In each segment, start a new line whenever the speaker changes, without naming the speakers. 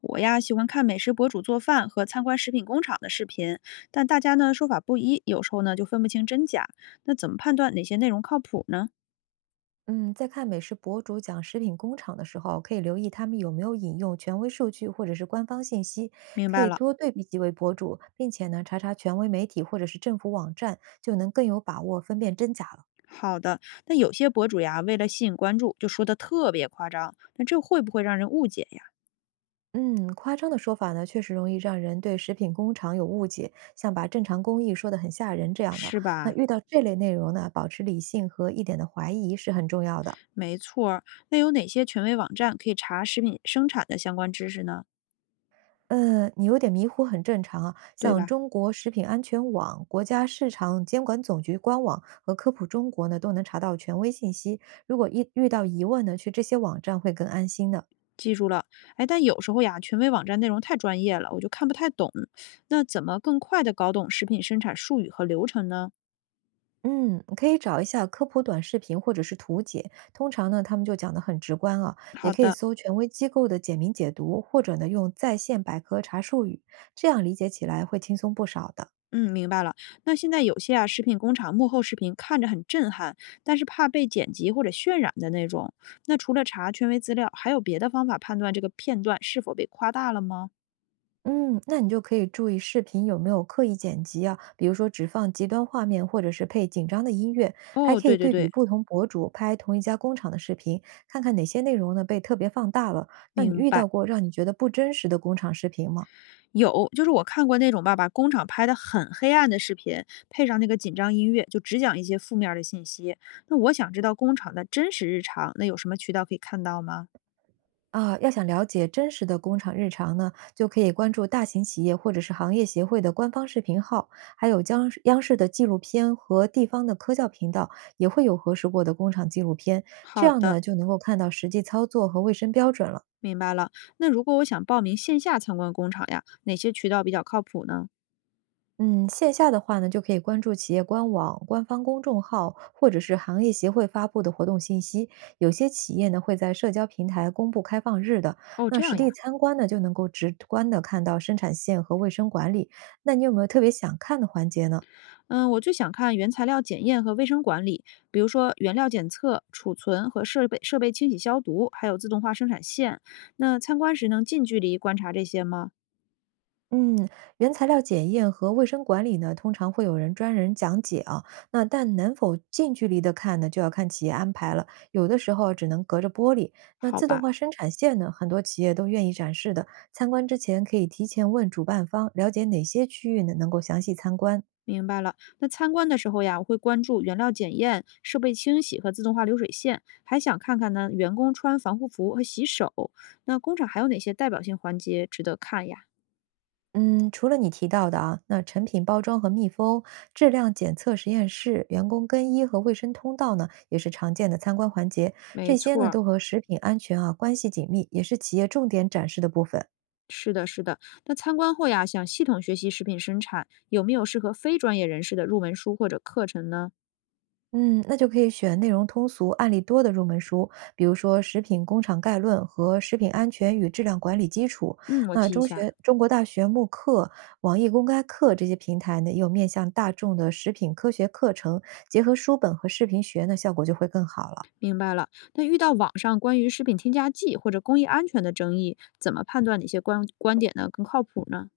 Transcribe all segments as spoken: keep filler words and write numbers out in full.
我呀，喜欢看美食博主做饭和参观食品工厂的视频，但大家呢说法不一，有时候呢就分不清真假。那怎么判断哪些内容靠谱呢？
嗯，在看美食博主讲食品工厂的时候，可以留意他们有没有引用权威数据或者是官方信息，
明
可
白
以
了，
多对比几位博主，并且呢查查权威媒体或者是政府网站，就能更有把握分辨真假了。
好的。那有些博主呀，为了吸引关注，就说的特别夸张，那这会不会让人误解呀？
嗯，夸张的说法呢，确实容易让人对食品工厂有误解，像把正常工艺说得很吓人这样的。
是
那
吧？
遇到这类内容呢，保持理性和一点的怀疑是很重要的。
没错儿。那有哪些权威网站可以查食品生产的相关知识呢？
呃，你有点迷糊很正常啊。
对
像
吧？
中国食品安全网、国家市场监管总局官网和科普中国呢，都能查到权威信息。如果一遇到疑问呢，去这些网站会更安心的。
记住了。哎，但有时候呀，权威网站内容太专业了，我就看不太懂。那怎么更快的搞懂食品生产术语和流程呢？
嗯，可以找一下科普短视频或者是图解，通常呢他们就讲得很直观啊。也
好
可以
的，
搜权威机构的简明解读，或者呢用在线百科查术语，这样理解起来会轻松不少的。
嗯，明白了。那现在有些啊，食品工厂幕后视频看着很震撼，但是怕被剪辑或者渲染的那种。那除了查权威资料，还有别的方法判断这个片段是否被夸大了吗？
嗯，那你就可以注意视频有没有刻意剪辑啊，比如说只放极端画面，或者是配紧张的音乐，还
哦，
可
对
以
对
对比
对，
不同博主拍同一家工厂的视频，看看哪些内容呢被特别放大了。那你
明
遇
白。
到过让你觉得不真实的工厂视频吗？
有，就是我看过那种吧，把工厂拍的很黑暗的视频，配上那个紧张音乐，就只讲一些负面儿的信息。那我想知道工厂的真实日常，那有什么渠道可以看到吗？
啊，要想了解真实的工厂日常呢，就可以关注大型企业或者是行业协会的官方视频号，还有央视央视的纪录片和地方的科教频道也会有核实过的工厂纪录片，这
好
样
的，
呢就能够看到实际操作和卫生标准了。
明白了。那如果我想报名线下参观工厂呀，哪些渠道比较靠谱呢？
嗯，线下的话呢，就可以关注企业官网、官方公众号，或者是行业协会发布的活动信息。有些企业呢会在社交平台公布开放日的，
哦，
那
这
实
样呀，
地参观呢就能够直观的看到生产线和卫生管理。那你有没有特别想看的环节呢？
嗯，我就想看原材料检验和卫生管理，比如说原料检测、储存和设备设备清洗消毒，还有自动化生产线。那参观时能近距离观察这些吗？
嗯，原材料检验和卫生管理呢，通常会有人专人讲解啊。那但能否近距离的看呢，就要看企业安排了。有的时候只能隔着玻璃。那
好
自动
吧，
化生产线呢，很多企业都愿意展示的。参观之前可以提前问主办方，了解哪些区域呢能够详细参观。
明白了。那参观的时候呀，我会关注原料检验、设备清洗和自动化流水线，还想看看呢员工穿防护服和洗手。那工厂还有哪些代表性环节值得看呀？
嗯，除了你提到的啊，那成品包装和密封、质量检测实验室、员工更衣和卫生通道呢，也是常见的参观环节。
没
这些
错
呢，
儿，
都和食品安全啊关系紧密，也是企业重点展示的部分。
是的，是的。那参观后呀，想系统学习食品生产，有没有适合非专业人士的入门书或者课程呢？
嗯，那就可以选内容通俗、案例多的入门书，比如说《食品工厂概论》和《食品安全与质量管理基础》。
嗯，我
那
记一
中
下，
学、中国大学慕课、网易公开课这些平台呢，也有面向大众的食品科学课程，结合书本和视频学呢，效果就会更好了。
明白了。那遇到网上关于食品添加剂或者工艺安全的争议，怎么判断哪些观观点呢更靠谱呢？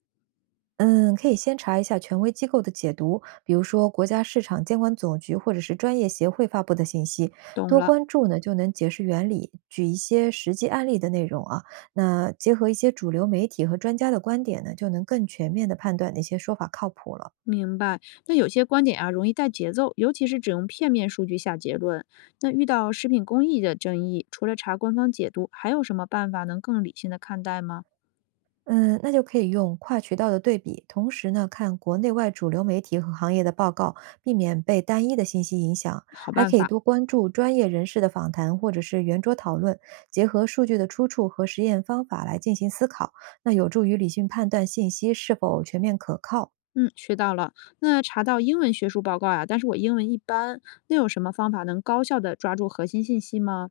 嗯，可以先查一下权威机构的解读，比如说国家市场监管总局或者是专业协会发布的信息，
懂
多
了，
关注呢就能解释原理，举一些实际案例的内容啊。那结合一些主流媒体和专家的观点呢，就能更全面的判断哪些说法靠谱了。
明白。那有些观点啊容易带节奏，尤其是只用片面数据下结论。那遇到食品工艺的争议，除了查官方解读，还有什么办法能更理性的看待吗？
嗯，那就可以用跨渠道的对比，同时呢看国内外主流媒体和行业的报告，避免被单一的信息影响。
好
还
办
可以
法，
多关注专业人士的访谈或者是圆桌讨论，结合数据的出处和实验方法来进行思考，那有助于理性判断信息是否全面可靠。
嗯，学到了。那查到英文学术报告呀，但是我英文一般，那有什么方法能高效的抓住核心信息吗？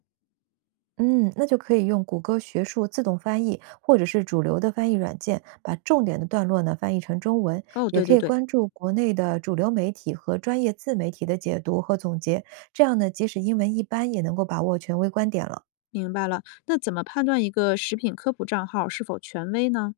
嗯，那就可以用谷歌学术自动翻译，或者是主流的翻译软件，把重点的段落呢翻译成中文。
哦，
也
对
可
对
以
对，
关注国内的主流媒体和专业自媒体的解读和总结，这样呢，即使英文一般，也能够把握权威观点了。
明白了。那怎么判断一个食品科普账号是否权威呢？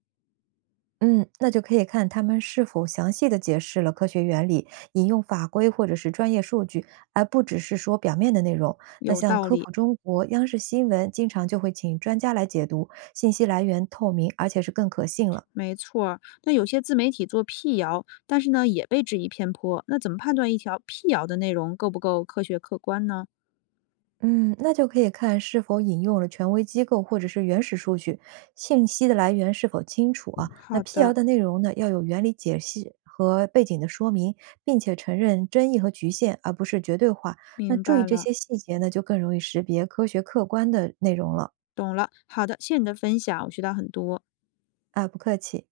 嗯，那就可以看他们是否详细的解释了科学原理，引用法规或者是专业数据，而不只是说表面的内容。那
有
像
道
科
理，
普中国、央视新闻，经常就会请专家来解读，信息来源透明，而且是更可信了。
没错儿。那有些自媒体做辟谣，但是呢也被质疑偏颇，那怎么判断一条辟谣的内容够不够科学客观呢？
嗯，那就可以看是否引用了权威机构或者是原始数据，信息的来源是否清楚啊？那
好
辟谣
的，
的内容呢，要有原理解析和背景的说明，并且承认争议和局限，而不是绝对化。那
明
注意
白
这
了，
些细节呢，就更容易识别科学客观的内容了。
懂了。好的，谢谢你的分享，我学到很多。
啊，不客气。